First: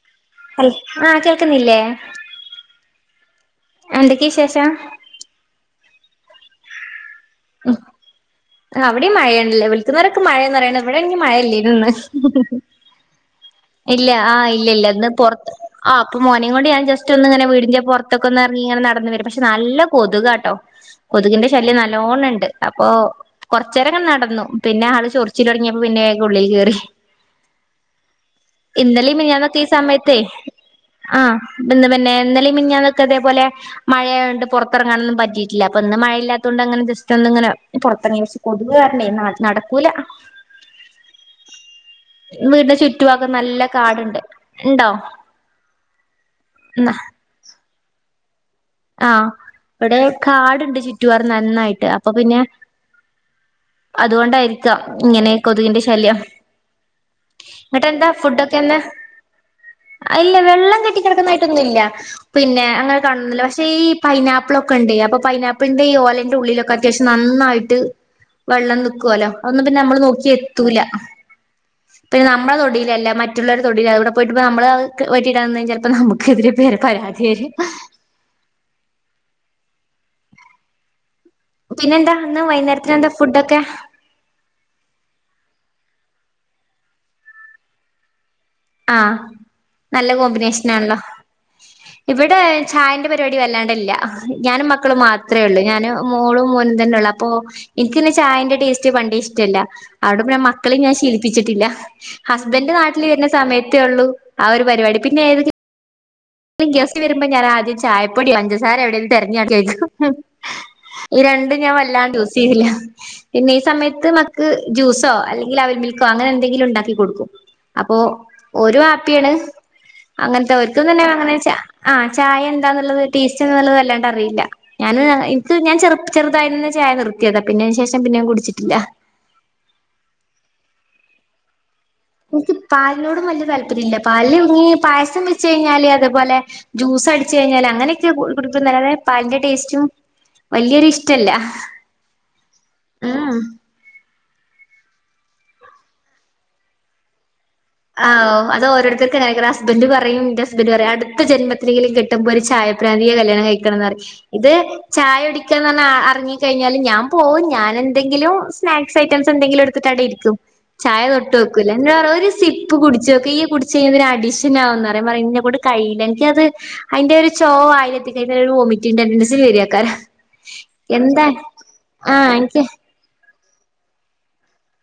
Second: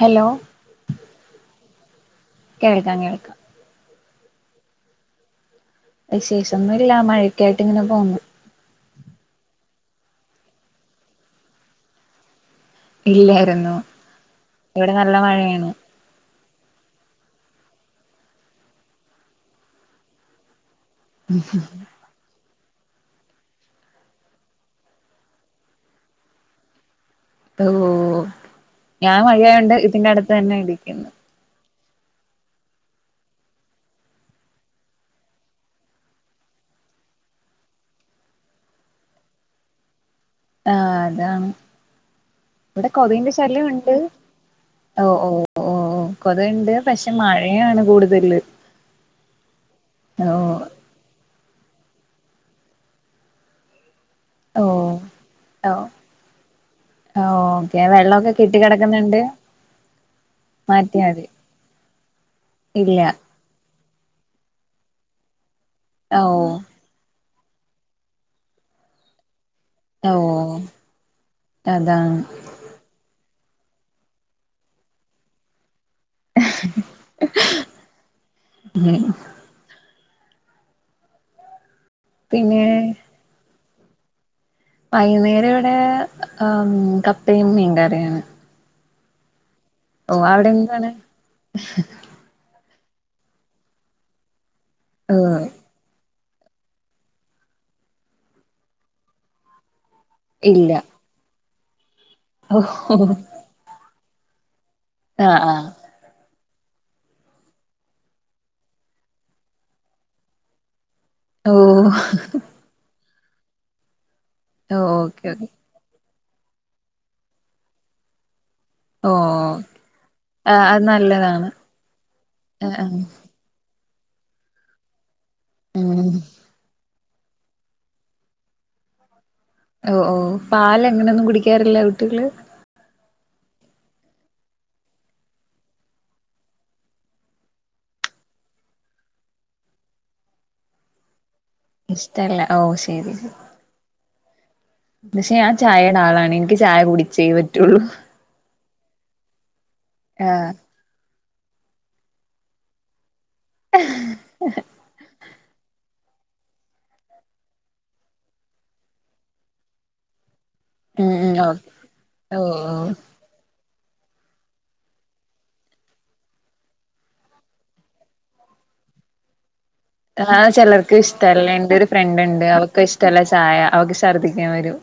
Hello ഹൽ ആഹ് കേക്ക്ന്നില്ലെ? കേൾക്കാം കേൾക്കാം എന്തെക്കെ വിശേഷം? വിശേഷം ഒന്നും ഇല്ല മഴ ഒക്കെ ആയിട്ട് ഇങ്ങനെ പോവുന്നു ആഹ് അവ്ടിം മഴയാണ്ല്ലെ വിൾക്കുന്നോരൊക്കെ മഴയാന്ന് പറിയിണ് ഇവടെ ആണെങ്കി മഴ അല്ലെനു ഇള്ളെയ് ഇല്ലായിരുന്നു ഇല്ല ആഹ് ഇല്ല ഇല്ല ഇവിടെ ഇന്ന് നല്ല പൊർത്ത് മഴയാണ് ആഹ് ഇപ്പം മോനെ കൊണ്ട് ഞാം ജസ്റ്റ് ഒന്ന് ഇങ്ങനെ വീടിന്റെ പൊർത്തൊക്കെ ഒന്ന് എറങ്ങി ഇങ്ങനെ നടന്ന് വെരാ പക്ഷെ നല്ല കൊത്കാട്ടോ കൊത്കിന്റെ ശല്ല്യം നല്ലോണം ഇണ്ട് അപ്പൊ കൊർച്ചേരം ഇങ്ങനെ നടന്നു പിന്നെ ആൾ ചൊർച്ചിൽ തൊടങ്ങിയെപ്പോ പിന്നെ ആയിന്റെ ഉള്ളിൽ കേറി ഓ ഇന്നെലിം ഞാൻ മിനിഞ്ഞാന്നൊക്കെ ഈ മഴയായോണ്ട് ഇതിന്റെ സമയത്തെയ് അടുത്ത് തന്നെ ഇരിക്കുന്നു ആഹ് ഇബെന്ന് പിന്നെ ഇന്നെലിം മിഞ്ഞാന്നോക്കെ ഇതെപോലെ മഴ ആയോണ്ട് പെർത്ത് എറങ്ങാനൊന്നും പറ്റീട്ട് ഇല്ലാ അപ്പ ഇന്ന് മഴയില്ലാത്തോണ്ട് അങ്ങനെണ്ട് ജസ്റ്റ് ഒന്ന് ഇങ്ങനെ പൊർത്തെർങ്ങിന്ന് വെച്ച് കൊത്ക് കാരണെയ് നട് നടക്കൂലാ ആഹ് അതാണ് വീടിന്റെ ഇബടെ ചുറ്റുഭാഗം കൊതുകിന്റെ നല്ല ശല്ല്യം ഉണ്ട് കാടുണ്ട് ഇണ്ടോ ഓഹ് ഓഹ് ഓഹ് ഓഹ് കെറെ ഇണ്ട് ന്ന പക്ഷെ മഴയാണ് കൂട് ഇത് ഇള്ളെയ് ആഹ് ഇവടെ കാട് ഇണ്ട് ചുറ്റുപാറും നന്നായിട്ട് അപ്പൊ പിന്നെ ഓ അതുകൊണ്ടായിരിക്കാം ഇങ്ങനെ ഓ കൊതുകിന്റെ ശല്ല്യം ഓക്കെ ഇങ്ങെട്ട് എന്താ വെള്ളമൊക്കെ ഫുഡ് കെട്ടി ഒക്കെ ഇന്ന്. കിടക്കുന്നുണ്ട് ഇല്ല വെള്ളം കെട്ടി മാറ്റിയാ മതി കെടക്കുന്നതായി ട്ട് ഒന്നും ഇല്ലാ പിന്നെ അങ്ങനെ ഇല്ല കാണുന്നില്ലാ പക്ഷെ ഈ പൈനാപ്പിളൊക്കെ ഇണ്ടെയ് അപ്പ പൈനാപ്പ് പ്പ്ൾന്റെ ഈ ഓ ഓലന്റെ ഉള്ളിലൊക്കെ അത്യാവ്ശ്യം നന്നായിട്ട് വെള്ളം നിക്കോലോ അതൊന്നും പിന്നെ നമ്മൾ നോക്കി ഓ എത്തുലാ അതാണ് പിന്നെ നമ്മളെ തൊടിൽ അല്ലാ മറ്റ് റ്റ് ഇള്ളൊരെ തൊടിലാ അവ്ടെ പോയിട്ട്പ്പോ നമ്മൾ അതൊക്കെ വെട്ടിടാം നിന്നാ ചെൽപ്പം നമ്മുക്കെതിരെ പേര് പരാതി വെരും ഉം പിന്നെ എന്താ ഇന്ന് പിന്നെ വൈന്നേര്ത്തിന് എന്താ ഫുഡ് ഒക്കെ? വൈകന്നേരം ഇവടെ കപ്പയും മീം കറിയാണ്. ആഹ് നല്ല അവിടെ കോമ്പിനേഷൻ എന്താണ് ആണല്ലോ? ഇവടെ ചായന്റെ പരിപാടി വല്ലാണ്ടെ ഇല്ല. ഞാനും മക്കളും ഓ മാത്രെയൊള്ളു ഞാനും മോളും മോനും തന്നെ ഒള്ളു അപ്പൊ ഇൻക്ക് പിന്നെ ചായന്റെ ടേസ്റ്റ് പണ്ടെ ഇഷ്ടം ഇല്ല അയോണ്ട് ഇപ്പം ഞാൻ ഇല്ല മക്കളെ ഞാൻ ശീലിപ്പിച്ചിട്ട് ഇല്ല ഓ ഹസ്ബെന്റ് നാട്ടിൽ വെര്ണ സ സമയത്ത് ഒള്ളു ആ ഒരു പരിപാടി ആഹ് ആഹ് ഇപ്പം. ഗസ്റ്റ് വെരുമ്പോ ഞാൻ ആദ്യം ചയപ്പൊടി, പഞ്ചസാര എവിടെന്ന് തെരഞ്ഞ് നടക്ക ആയിരിക്കും ഈ ഓ രണ്ടും ഞാൻ വല്ലാണ്ടെ യൂസ് ചെയ്യ്ണ് ഇല്ല പിന്നെ ഈ സമയത്ത് മക്ക് ഓ ജ്യൂസോ ഓക്കെ ഓക്കെ അല്ലെങ്കിൽ അവിൽ മിൽ ക്കോ അങ്ങനെ എന്തെങ്കിലും ഉണ്ടാക്കി കൊടുക്കും അപ്പൊ ഓ ഒരുഹാപ്പിയാണ് ആ അങ്ങനത്തെ അത് അവർക്കും തന്നെ ച അങ്ങനെ നല്ലതാണ് ആഹ് ചായ ആ ആ എന്താന്നുള്ളത് ടേസ്റ്റ്ള്ളത് വല്ലാണ്ട് അറിയില്ല ഞാൻ ഇ നിക്ക് ഞാൻ ചെറു ഉം ചെറുതായി നിന്ന് ചായ നിർത്തിയതാ പിന്നതിന് ശേഷം പിന്നെ ഞാ ൻ കുടിച്ചിട്ടില്ല ഓ ഓ പാല് എങ്ങനെയൊന്നും കുടിക്കാറില്ല കുട്ടികൾ എനിക്ക് പാലിനോടും വല്യയ താല്പര്യല്ല പാല് ഇങ്ങ പായസം വെച്ച് കഴിഞ്ഞാല് അതേപോലെ ജ്യൂസ് അടിച്ചു കഴിഞ്ഞാല് അങ്ങനെയൊക്കെ കുടിക്കും അല്ലതെ പാലിന്റെ ടേസ്റ്റും വല്യൊരു ഇഷ്ടല്ല ഇഷ്ടല്ല ഓ ശരി ശരി ഉം പക്ഷേ ഞാൻ ചായയുടെ ആളാണ് ഇ നിക്ക് ചായ കുടിച്ചേ പറ്റൊള്ളൂ ആഹ് അത് ഒരുത്തർക്കങ്ങനക്ക ഹസ്ബന്റ് പറയും ആ എന്റെ ഹസ്ബന്റ് പറയും അ അടുത്ത ജന്മത്തിനെലും കെട്ടുമ്പോൾ ഒരു ചായ പ്രാന്തിയെ കല്യാണം കയിക്കണം എന്ന് പറയും ഇത് ചായ കുടിക്ക എന്ന് എറങ്ങി കഴിഞ്ഞാല് ഞാൻ പോവും ഞാൻ എന്തെങ്കിലും സ്നാക്സ് ഐറ്റംസ് എന്തെിലും എടുത്തിട്ട് അവിടെഇരിക്കും ചായ ഉം ഉം ഓക്കെ തൊട്ട്ക്കൂല എന്താ പറ ഒരു ഓ സി ഓ കുടിച്ച് നോക്ക്ഈ കുടിച്ച കഴിഞ്ഞൽ ഒരു അഡിഷൻ ആകും പറയും ഇന്നെക്കൊണ്ട് കഴിയില്ല എനിക്കത് അതിന്റെ ഒരു ചോ വായയിൽ എത്തിക്കഴിഞ്ഞാൽ ഹോമിറ്റുണ്ട് അൻസിൽ വരിയാക്കാറ് ആഹ് ചെലർക്ക് ഇഷ്ടല്ല എന്റെ ഒരു ഫ്രണ്ട് ആഹ് ഉണ്ട് എനിക്ക് അവർക്ക ഇഷ്ടല്ല ചായ അവൾക്ക് ശർദ്ദിക്കാൻ വരും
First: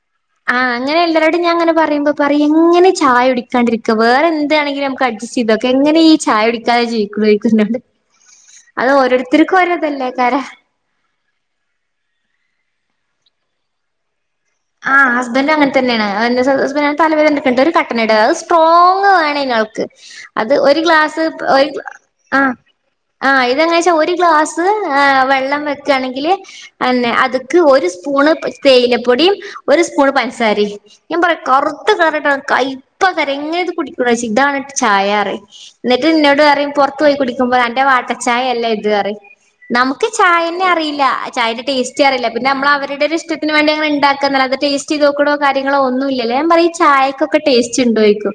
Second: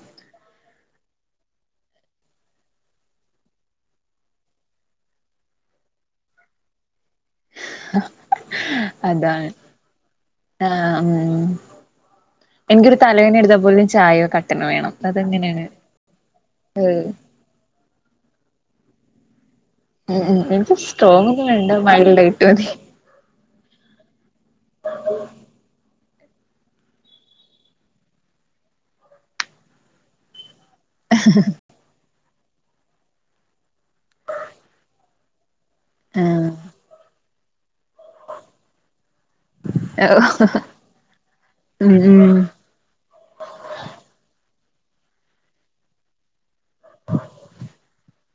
ആഹ് അങ്ങെ എല്ലരോടും ഞാൻ അങ്ങനെ പറുമ്പോ പറയും എങ്ങനെ ചായ കുടിക്കാതിരിക്കുക വേറെ എന്താണെങ്കും നമുക്ക ജസ്റ്റ്ചെയ്യ്ത്ക്ക എങ്ങനെ ഈ ചായ കുടി കാതെ ജീവിക്ക [unintelligible] അതാണ് ഓരോരുത്തർക്കും ഓരോ തല്ലേക്കാരാം ആഹ് മ് മ് എനിക്കൊരു തലവേദന എടുതാൽ പോലും ചായയോ കട്ടന് ആഹ് ഹസ്ബൻറ് അങ്ങനെ തന്നെയാണ് അവന്റെസ്ബന്റ് ഏഹ് തലവേദന ഇട്ക്ക്ണ്ട് ഒരു കട്ടണനിട് സ്ട്രോങ് വേണ ങ്ങൾക്ക് ഉം ഉം അത് എനിക്ക് ഒരു ഗ്ലാസ് സ്ട്രോങ് ഒന്നും വേണ്ട ഒരു മൈൽഡ് ആയിട്ട് ആഹ് മതി ആഹ് ഇതങ്ങനെ വെച്ചാ ഒരു ഗ്ലാസ് വെള്ളം വെക്കാണെങ്കില് അന്നെ അത്ക്ക് ഒരു സ്പൂണ് തേയിലപ്പൊടിം ഒരു സ്പൂണ് പഞ്സാരിം ഞാൻ പറയാ കറുത്ത് കയറിട്ടാണ് കൈ കൈപ്പ ക്കാരാം ഇങ്ങനെ ഇത് കുടിക്കണെ ചൊയ്ച്ചും ഇതാണ് ചായാന്ന് പറയും എന്നിട്ട് ഇന്നോട് ആഹ് പറയും പൊറത്ത് പോയി കുടി ക്കുമ്പോ അന്റെ വാട്ട ചായയല്ല ഇത് എന്ന് പറയും നമുക്ക് ചായന്നെ അറിയില്ല ചായന്റെ ഉം ട്ടേസ്റ്റ് ഉം അറിയില്ല പിന്നെ നമ്മള് അവരുടെ ഒരു ഇഷ്ടത്തിന് വേണ്ടി അങ്ങനെ ഉണ്ടാക്കി അത് ടേസ്റ്റ് ചെയ്ത് നോക്കോ കാര്യങ്ങളോ ഒന്നുല്ല ഞാൻ പറയും ചായക്കൊക്കെ ടേസ്റ്റ് ഉണ്ടോന്ന് ചോയ്ക്കും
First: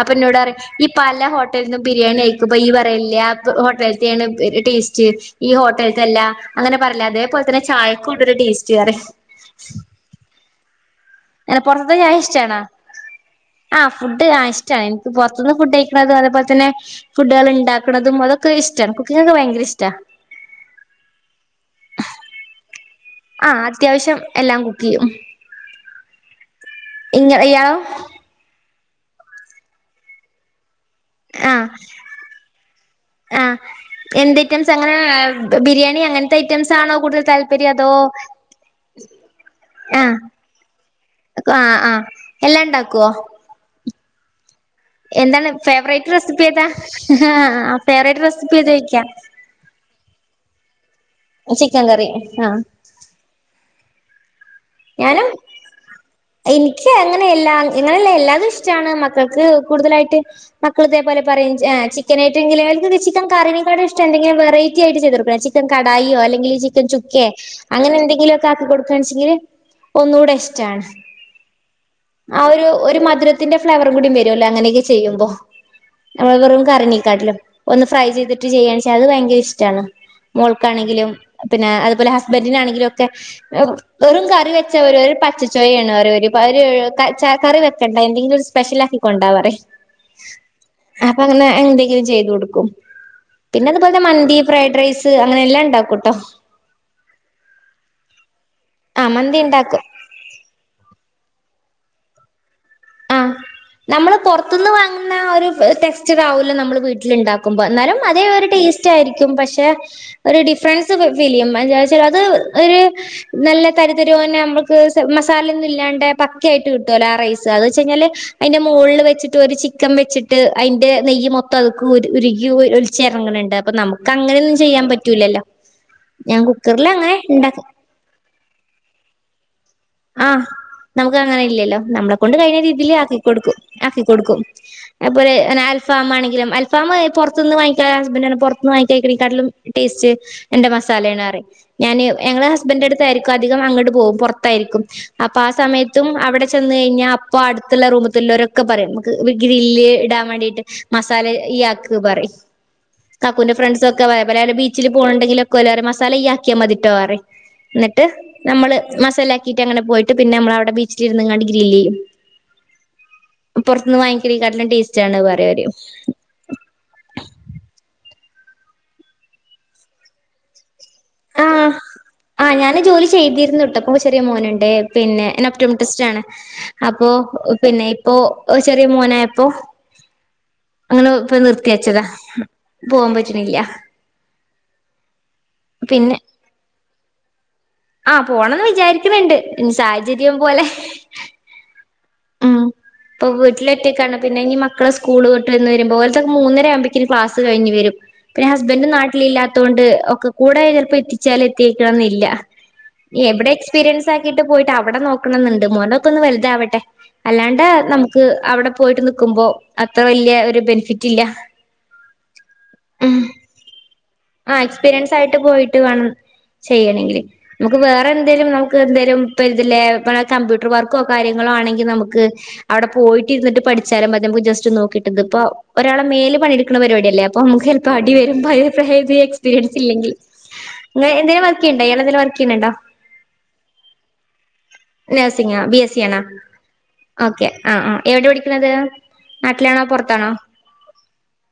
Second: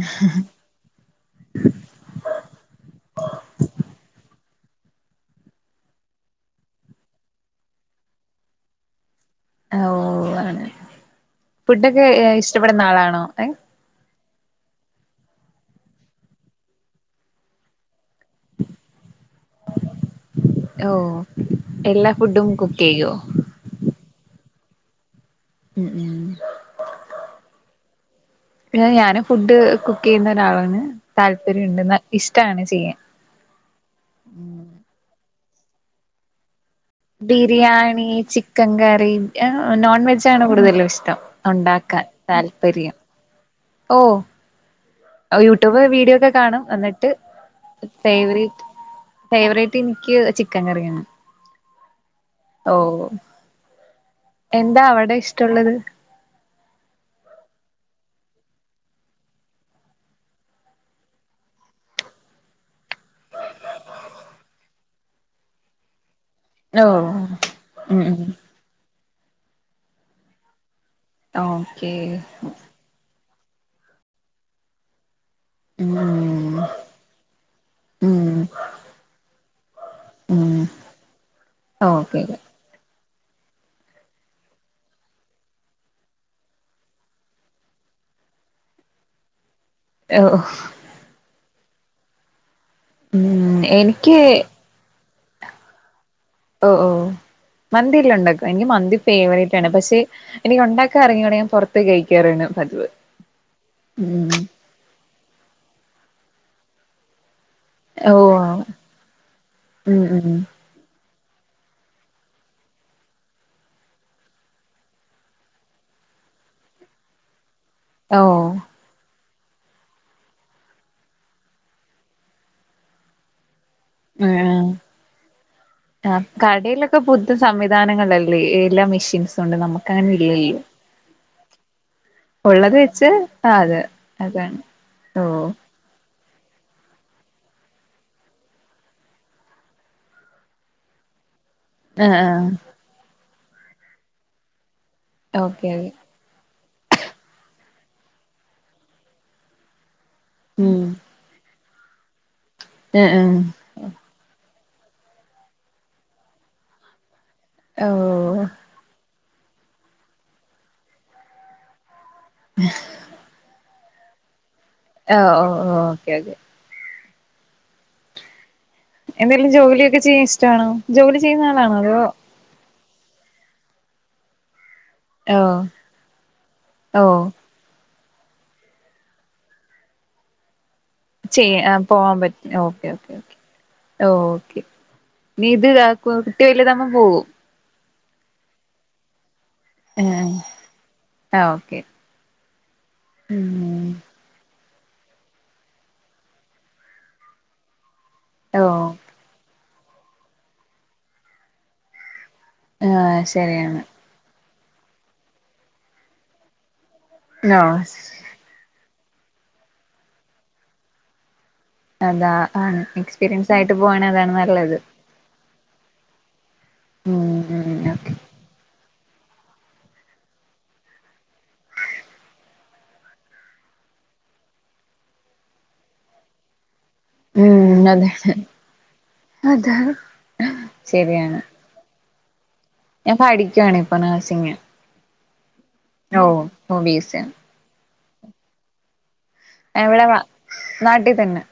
അപ്പൊ ഇന്നോടറയും ഇയ്യ് പല ഹോട്ടലിൽ നിന്നും ബിരിയാണി കയിക്കുമ്പ ഇയ്യ് പറയലില്ലേ ആ ഹോട്ടലിത്തെയാണ് ടേസ്റ്റ് ഈ ഹോട്ടൽതല്ല അങ്ങനെ പറയില്ലേ അതേപോലെ തന്നെ ചായക്കുണ്ടൊരു ടേസ്റ്റ് ഓ ആണ് അങ്ങനെ പുറത്തത്തെ ഫുഡൊക്കെ ചായ ഇഷ്ടാണോ ഇഷ്ടപ്പെടുന്ന ആളാണോ ആഹ് ഫുഡ് ആ ഇഷ്ടാണ് എനിക്ക് പൊറത്ത്ന്ന് ഫുഡ് കഴിക്കണതും അതുപോലെ തന്നെ ഫുഡുകൾ ഇണ്ടാക്കുന്നതും അതൊക്കെ ഇഷ്ടാണ് കുക്കിങ്ങൊക്കെ ഭയങ്കര ഇഷ്ടാണ് ഓ എല്ലാ ഫുഡും കുക്ക് ചെയ്യോ ആഹ് അത്യാവശ്യം എല്ലാം കുക്ക് ചെയ്യും ഉം ഉം ഇയാളോ പിന്നെ ഞാന് ഫുഡ് കുക്ക് ചെയ്യുന്ന ഒരാളാണ് ആഹ് താല്പര്യണ്ട് ഇഷ്ടാണ് ചെയ്യാൻ ആഹ് എന്ത് ഉം ഐറ്റംസ് അങ്ങനെ ബിരിയാണി അങ്ങനെ ത്തെ ഐറ്റംസ് ആണോ താല്പര്യം അതോ ബിരിയാണി ചിക്കൻ കറി നോൺ ആഹ് വെജാണ് കൂടുതലും ഇഷ്ടം ആഹ് ആഹ് ഉണ്ടാക്കാൻ എല്ലാം താല്പര്യം ഉണ്ടാക്കുവോ ഓ എന്താണ് യൂട്യൂബ് ഫേവറേറ്റ് വീഡിയോ ഒക്കെ റെസിപ്പി കാണും ഏതാ എന്നിട്ട് ഫേവറേറ്റ് റെസിപ്പി ഫേവറിറ്റ് ഏതാ ചോയിക്കാ ഫേവറേറ്റ് എനിക്ക് ചിക്കൻ കറിയാണ് ചിക്കൻ കറി ആഹ് ഓ എന്താ അവിടെ ഞാനും ഇഷ്ടമുള്ളത് എനിക്ക് അങ്ങനെയെല്ലാം അ ങ്ങനെയല്ല എല്ലാതും ഇഷ്ടമാണ് മക്കൾക്ക് കൂടുതലായിട്ട് മക്കള് ഇതേ പോലെ പറയും ചിക്കനായിട്ടെന്തെങ്കിലും ഓൽക്കൊക്കെ ചിക്കൻ കറിനെക്കാളും ഇഷ്ടം എന്തെങ്കിലും വെറൈറ്റി ആയിട്ട് ചെയ്ത് കൊടുക്കണം ചി ചിക്കൻ കടായിയോ അല്ലെങ്കിൽ ചിക്കൻ ഓ ചുക്കെ അങ്ങനെ ഉം ഉം എന്തെങ്കിലുമൊക്കെ ആക്കി കൊടുക്കുകയാണെച്ചെങ്കില് ഒന്നൂടെ ഇഷ്ടാണ് ഓക്കെ ആ ഒരു ഒരു മധുരത്തിന്റെ ഫ്ലേവറ് കൂടി വരുമല്ലോ അങ്ങനെയൊക്കെ ചെയ്യുമ്പോ ഉം നമ്മളെ വെറും കറിനെക്കാട്ടിലും ഒന്ന് ഫ്രൈ ഉം ചെയ്തിട്ട് ചെയ്യുകയാണെന്ന് വെച്ചാൽ അത് ഭയങ്കര ഇഷ്ടമാണ് ഉം മോൾക്കാണെങ്കിലും പിന്നെ അതുപോലെ ഓക്കെ ഹസ്ബൻഡിനാണെങ്കിലും ഒക്കെ വെറും കറി വെച്ച ഒരു പച്ച ചൊയയാണ്ന്ന് പറയും ഓര് കറി വെക്കണ്ട എന്തെങ്കിലും ഒരു സ്പെഷ്യൽ ആക്കി കൊണ്ടോന്ന് പറയും ഏ ഓ അപ്പൊ അങ്ങനെ എന്തെങ്കിലും ചെയ്തു കൊടുക്കും ഉം പിന്നെ അതുപോലെ എനിക്ക് മന്തി ഫ്രൈഡ് റൈസ് അങ്ങനെ എല്ലാം ഉണ്ടാക്കും കേട്ടോ ഓ ഓ മന്തിയെല്ലാണ്ടാക്കോ എനിക്ക് മന്തി ആ ഫേവറിറ്റാണ് ഉണ്ടാക്കും പക്ഷെ എനിക്ക് ഉണ്ടാക്കാൻ അറിഞ്ഞൂടാ ഞാൻ പുറത്ത് പോയി കഴിക്കാറാണ് പതിവ് ആഹ് നമ്മള് ഉം പുറത്തുന്ന് വാങ്ങുന്ന ഒരു ടെസ്റ്റർ ആവൂല നമ്മൾ വീട്ടിലുണ്ടാക്കുമ്പൊ എന്നാലും ഓ അതേ ഒരു ടേസ്റ്റ് ആയിരിക്കും പക്ഷെ ഉം ഉം ഒരു ഡി ഫ്രെറെൻസ് ഫീൽ ചെയ്യും അത് എന്താന്ന് വെച്ചാൽ അത് ഒരു നല്ല തരിതരി പോന്നെ നമ്മുക്ക് മസാലൊന്നും ഇല്ലാണ്ട് പക്ക ആയിട്ട് കിട്ടുവല്ലോ ആ റൈസ് അത് വെച്ചങ്കില് ഓ അതിന്റെ മുകളിൽ വെച്ചിട്ട് ഒരു ചിക്കൻ വെച്ചിട്ട് അതിന്റെ നെയ്യ് മൊത്തം അതിൽക്ക് ഉരുകി ഒലിച്ചിറങ്ങണ്ട് അപ്പൊ നമുക്ക് അങ്ങനെയൊന്നും ആഹ് ചെയ്യാൻ പറ്റൂലല്ലോ ഞാൻ കുക്കറിൽ അങ്ങനെ ഉണ്ടാക്കും സാനങ്ങളെല്ലാം എല്ലാ മെഷീൻസും ഉണ്ട് നമുക്ക് അങ്ങനെ ആ ഇല്ലല്ലോ നമുക്ക് അങ്ങനെ ഇല്ലല്ലോ നമ്മളെ കൊണ്ട് കഴിയുന്ന ഉള്ളത് രീതിൽ വെച്ച് ആ ആക്കിക്കൊടുക്കും അതെ ആക്കിക്കൊടുക്കും അതാണ് ഓ അത്പോലെ അൽഫാമാണെങ്കിലും അൽഫാം പുറത്ത് നിന്ന് വാങ്ങിക്കാ ഹസ്ബന്റ് പറഞ്ഞു പുറത്തുന്ന് വാങ്ങിക്കുന്ന തിനെക്കാട്ടിലും ടേസ്റ്റ് എന്റെ മസാലേണ്ന്ന് പറയും ഞാന് ആഹ് ഞങ്ങള് ആഹ് ഹസ്ബന്റട്ത്തായിരിക്കും അധികം അങ്ങ്ട് പോവും പൊറത്തായിരിക്കും അപ്പാ ഓക്കെ ഓക്കെ സമയത്തും അവിടെ ചെന്ന് കയിഞ്ഞാ അപ്പൊ അടുത്തുള്ള റൂമത്തുള്ളൊരൊക്കെ പറയും നമക്ക് ഗ്രില്ല് ഇടാൻ വേണ്ടിട്ട് ഉം മസാല ഇയ്യാക്ക് പറയും ആഹ് ആഹ് കക്കൂന്റെ ഫ്രെ ഫ്രണ്ട്സൊക്കെ പറയാ ബല് ബീച്ചില് പോണ്ണ്ണ്ടെങ്കിലൊക്കോലറയും മസാല ഇയ്യാക്കിയാ മതിട്ടോ പറയും ഓ ഇന്നിട്ട് നമ്മള് മസാലാക്കിയിട്ടങ്ങനെ പോയിട്ട് പിന്നമ്മളവിടെ ബീച്ചിലിരുന്ന്ങ്ങാണ്ട് ഗ്രില്ലെയ്യും അഹ് പൊറത്തുന്ന് വാങ്ങിക്കണയില് കാട്ടിലും ഓ ടേസ്റ്റാണ് പറയവിര് ഓ ഓക്കെ ഓക്കെ എന്തേലും ജോലിയൊക്കെ ചെയ്യാൻ ഇഷ്ടാണോ ജോലി ചെയ്യുന്ന ആഹ് ആളാണോ അതോ ആഹ് ഞാന് ജോലി ചെയ്തിരുന്നൂട്ട്പ്പൊ ചെറിയ മോന്ണ്ട് പിന്നെ ഞാന് ഒഫ് ഓ തോമെപ്ടിസ്റ്റാണ് അപ്പോ ഓ പിന്നെ ഇപ്പോ ചെറിയ മോനായപ്പൊ ചെയ്യാ വെച്ചതാ പോവാൻ പറ്റ് പോവാൻ ഓക്കെയോക്കെയോക്കെ പറ്റണില്ല ഓക്കെ നീ ഇതാതാക്കു പിന്നെ കുട്ടി വല്താകുമ്പൊ പോകും ആഹ് പോണംന്ന് വിചാരിക്ക്ന്ന്ണ്ട് ഇനി സാഹചര്യം പോലെ ആ ഓക്കെ ഇപ്പവീട്ടി ഉം ലൊറ്റക്കാണ് പിന്നിനി മക്കള് സ്കൂള് വിട്ട് വന്ന് വരുമ്പൊ ഓല്ത് മൂന്നരയാവുമ്പക്ക് ക്ലാസ്സ്‌ കഴിഞ്ഞ് വരും. പിന്നെ ഓ ഹസ്ബന്റ് നാട്ടിലില്ലാത്തകൊണ്ട് ഒക്കക്കൂടെ ചെലപ്പൊ എത്തിച്ചാലെത്തീക്കണംന്നില്ല. ആ ഇവിടെ ശരിയാണ് എക്സ്പീരിയൻസാക്കീട്ട് പോയിട്ട് അവിടെ നോക്കണന്ന്ണ്ട് മോനൊക്കൊന്ന് വല്താവട്ടെ. അല്ലാണ്ട് ഓ നമുക്ക് അവിടെ പോയിട്ട് നിക്കുമ്പൊ അത്ര വല്യ ഒരു ബെനിഫിറ്റില്ല. അതാ ആണ് എക്സ്പീരിയൻസായിട്ട് പോകണതാണ് നല്ലത്. [unintelligible] പോയിട്ട് വേണം ചെയ്യണെങ്കില് ഉം ഉം നമുക്ക് വേറെ ഓക്കെ എ ന്തേലും നമുക്ക് എന്തേലും ഇപ്പൊരിത് ലേ കമ്പ്യൂട്ടർ വർക്കോ കാര്യങ്ങളോ ആണെങ്കി നമുക്ക് അവിടെ പോയിട്ടിരുന്നിട്ട് പഠിച്ചാലും മതി നമുക്ക് ജെസ്റ്റ് നോക്കിട്ട് ഇതിപ്പൊ ഒരാള് മേല് പണിയെടുക്കുന്ന പരിപാടിയ. ല്ലപ്പൊ നമുക്ക് ഉം ചെലപ്പൊ അതാണ് അടിവരും ബയോഫെഹേവി അതാണ് എക്സ്പീരിയൻസില്ലെങ്കിൽ. അങ്ങനെ ശരിയാണ് എന്തേലും വർ ക്കെയ്യ്ണ്ടോ ഇയ്യാളെന്തേലും വർക്കെയ്യ്ണണ്ടോ? ഞാൻ പഠിക്കുവാണിപ്പൊ നെഴ്സിങ്ങ് നേഴ്സിങ്ങൊ ബി എസ് സിയാണോ? ഓ ബി എസ് സി ഓക്കെ ആ ആ എവിടെയാ പഠിക്ക്ണത്? നാട്ടിലാണോ ഇവിടെ പൊറത്താണോ? നാട്ടിൽ തന്നെ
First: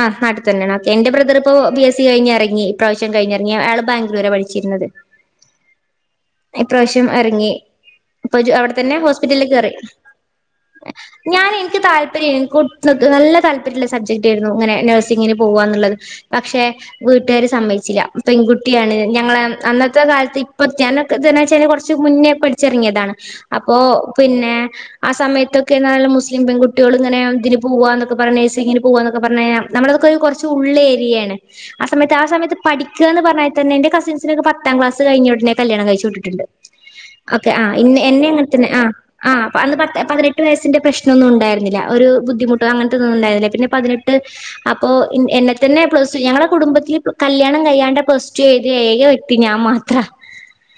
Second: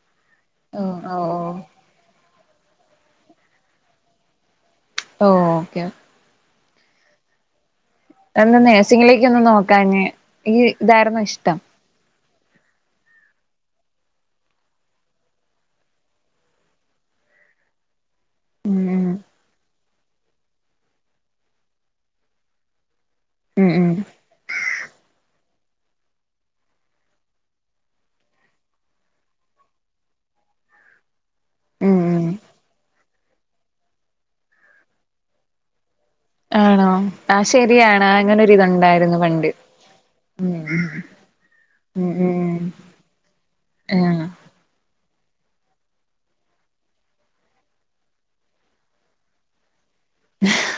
ആ നാട്ടിൽ തന്നെയാണോ ഓ ക്കേ എന്റെ ഓ ബ്രദറിപ്പോ ഓ ബി എസ് സി കഴിഞ്ഞെറങ്ങി ഇപ്രാവശ്യം കഴിഞ്ഞെറങ്ങി അയാള് ബാംഗ്ളൂരാ പഠിച്ചിരുന്നത്. ഓ ഓക്കെ ഇപ്രാവശ്യം എറങ്ങി അപ്പൊ എന്താ അവിടെത്തന്നെ നേഴ്സിങ്ങിലേക്കൊന്നും ഹോസ്പിറ്റലിൽ കേറി, നോക്കാഞ്ഞേ ഈ ഇതായിരുന്നു ഞാൻ ഇഷ്ടം എനിക്ക് താല്പര്യം കുട്ട് ങ്ങക്ക് നല്ല താല്പര്യുള്ള സബ്ജക്റ്റായിരുന്നു ഇങ്ങനെ നേഴ്സിങ്ങിന് പോകാന്നുള്ളത്. പക്ഷെ വീട്ട്കാര് സമ്മയിച്ചില്ല പെൺകുട്ടിയാണ് ഉം ഞങ്ങളെ അന്നത്തെ കാലത്ത് ഇപ്പൊ ഞാനൊക്കെത്തെന്നെച്ചാ കൊറച്ച് മുന്നേപ്പഠി ച്ചെറങ്ങിയതാണ് ഉം അപ്പോ ഉം പിന്നെ ആ സമയത്തൊക്കെ ഞങ്ങള് മുസ്ലീം പെൺകുട്ടികളിങ്ങനെ ഇതിന് പോവാന്നൊക്കെപറഞ്ഞാ നേഴ്സിങ്ങിന് പോവാന്നൊക്കെ പറഞ്ഞഴിഞ്ഞാ നമ്മളതൊക്കെ കൊറച്ചുള്ളേര്യയാണ് ആ ഉം സമയത്ത് ഉം ആ ഉം സമയത്ത് പഠി ക്കാന്ന് പറഞ്ഞാതന്നെ എന്റെ കസിൻസൊക്ക പത്താം ക്ലസ് കയിഞ്ഞുടനെ കല്യാണം കഴിച്ച് വിട്ടിട്ടുണ്ട്. ആണോ? ഓക്കെ ആ ഇന്ന് ശരിയാണ് എന്നെ അങ്ങനെത്തന്നെ ആ അങ്ങനൊരിതുണ്ടായിരുന്നു ആ പണ്ട് അന്ന് പത് പതിനെട്ട് ഉം വയസ്സിന്റെ പ്രശ്നൊന്നുണ്ടായിരുന്നില്ല. ഒരു ഉം ബുദ്ധിമു ഉം ട്ട് അങ്ങനത്തെതൊന്നുണ്ടായിരുന്നില്ല പിന്നെ പതിനെട്ട് ആഹ് അപ്പോ എന്നെ തന്നെ പ്ലസ് ടു ഞങ്ങടെ കുടുംബത്തില് കല്യാണം കയ്യാണ്ട് പ്ലസ് ടു എയ്തിയ ഏക വെ ക്തി ഞാൻ മാത്ര [inaudible]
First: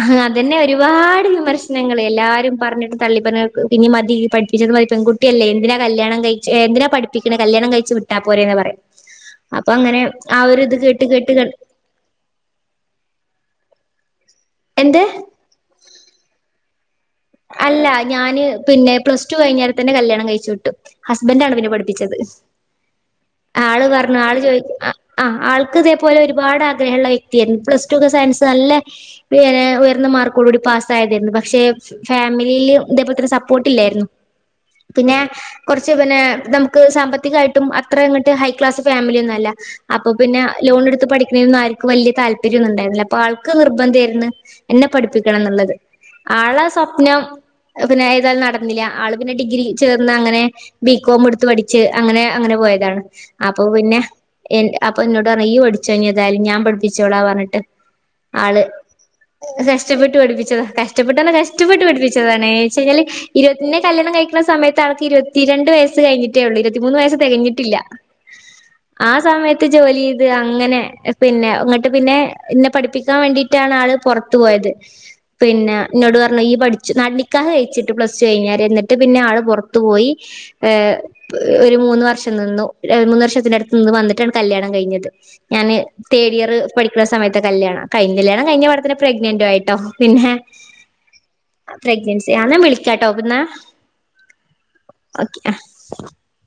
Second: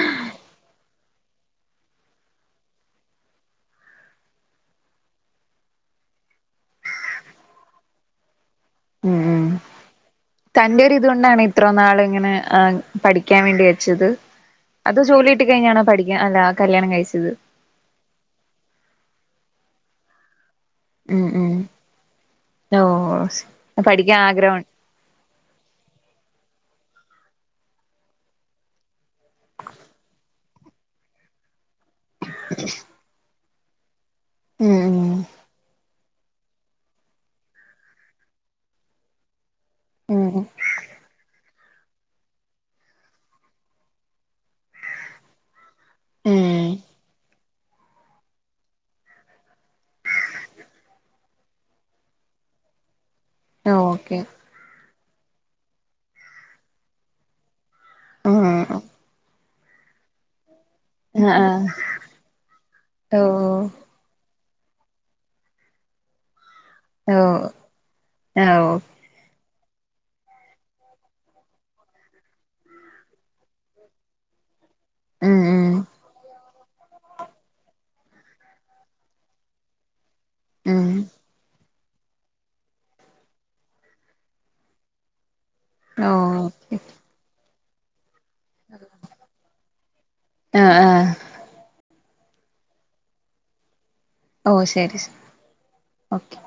അഹ് അതന്നെ വെ ഒരുപാട് വിമർശനങ്ങള് എല്ലാരും പറഞ്ഞിട്ട് തള്ളി പറഞ്ഞ് പിന്നെം മതി പഠിപ്പിച്ചത് മതി പെൺകു ട്ടിയല്ലേ എന്തിനാ കല്യാണം കയിച്ച് എന്തിനാ പഠിപ്പിക്ക്ണെ കല്യാണം കയിച്ച് വിട്ടാ പോരേന്ന് പറയും. ഉം ഉം അപ്പൊ അങ്ങനെ ആ ഒരു ഇത് കേട്ട് കേട്ട് തന്റൊരിത്കൊണ്ടാണ് കേ- ഇത്രൊനാളിങ്ങനെ ആ പഠിക്കാൻ വേണ്ടി അയച്ചത്, അതോ എന്ത് ജോലികിട്ട് കഴിഞ്ഞാണോ പഠിക്ക അല്ല കല്യാണം കഴിച്ചത്? അല്ല ഞാന് പിന്നെ പ്ലസ് ടു കഴിഞ്ഞേര തന്നെ കല്യാണം കഴിച്ചു വിട്ടു. ഉം ഹസ്ബൻഡ് ആണ് ഉം പിന്നെ പഠിപ്പിച്ചത്. ഓ ആള് പറഞ്ഞു പഠിക്കാൻ ആള് ചോദ ആഗ്രഹം ആ ആൾക്ക് ഇതേപലെ ഒരുപാട് ആഗ്രഹമുള്ള വ്യക്തിയായിരുന്നു പ്ലസ് ടു ഒക്കെ സയൻസ് നല്ല ഉയർന്ന മാർക്കോടുകൂടി പാസ്സായതായിരുന്നു. പക്ഷെ ഫാമിലിയില് ഇതേപ്പോലെ ഇത്ര സപ്പോർട്ടില്ലായിരുന്നു. ഉം പിന്നെ കുറച്ച് പിന്നെ നമുക്ക് സാമ്പത്തികായിട്ടും അത്ര അങ്ങോട്ട് ഹൈ ക്ലാസ് ഫാമിലിയൊന്നും അല്ല. അപ്പൊ പിന്നെ ഉം ലോൺ എടുത്ത് പഠിക്കണേനൊന്നു ആ വല്യ താല്പര്യം ഒന്നും ഉണ്ടായിരുന്നില്ല. അപ്പൊ ആൾക്ക് നിർബന്ധായിരുന്നു എന്നെ പഠിപ്പിക്കണം എന്നുള്ളത്. ആള ഉം പിന്നെ ഏതായാലും നടന്നില്ല ആള് പിന്നെ ഡിഗ്രി ചേർന്ന് അങ്ങനെ ബികോം എടുത്ത് പഠിച്ച് അങ്ങനെ അങ്ങനെ പോയതാണ് അപ്പൊ ഉം പിന്നെ ഓക്കെ അപ്പൊ എന്നോട് പറഞ്ഞ് ഈയ് പഠിച്ചോ ഇനി ഏതായാലും ഞാൻ പഠിപ്പിച്ചോളാ പറഞ്ഞിട്ട് ആള് ആഹ് കഷ്ടപ്പെട്ടു പഠിപ്പിച്ചതാ കഷ് ആഹ് ആ പെട്ട് പഠിപ്പിച്ചതാണ് എന്നുവെച്ചു കഴിഞ്ഞാല് ഇരുത്തി എന്നെ കല്യാണം കഴിക്ക്ണ സമയത്ത് ആൾക്ക് ഇരുപത്തിരണ്ട് വയസ്സ് കഴിഞ്ഞിട്ട് ട്ടേ ഉള്ളൂ ഇരുവത്തിമൂന്ന് വയസ് ഓ തികഞ്ഞിട്ടില്ല ഓ ആ സമയത്ത് ജോലി ചെയ്ത് അങ്ങനെ പിന്നെ ഇങ്ങട്ട് പിന്നെ എന്നെ പഠിപ്പിക്കാൻ വേണ്ടിട്ട് ആണ് ആള് പുറത്ത് പോയത് ഉം ഉം പിന്നെ ഇന്നോട് പറ പറഞ്ഞു ഈയ് പഠിച്ചു നിക്കാഹ് കഴിച്ചിട്ട് പ്ലസ് ടു കഴിഞ്ഞേരെ എന്നിട്ട് പിന്നെ ആള് പുറുത്ത് പോയി ഉം ഏഹ് [inaudible] ഒരു മൂന്ന് വർഷം നിന്നു മൂന്ന് വർഷത്തിന്റെ അടുത്ത് നിന്ന് വന്നിട്ടാണ് കല്യാണം കഴിഞ്ഞത് ഞാന് ഓ തേർഡ് ഇയർ ഓക്കെ പഠിക്കുന്ന സമയത്ത് കല്യാണം കല്യാണം കഴിഞ്ഞ ഉടനെ തന്നെ പ്രെഗ്നന്റും ആയിട്ടോ പിന്നെ ആഹ് ആഹ് പ്രെഗ്നൻസി ആന്നാ വിളിക്കാട്ടോ ന്നാ ഓ ശരി ശരി ഓക്കെ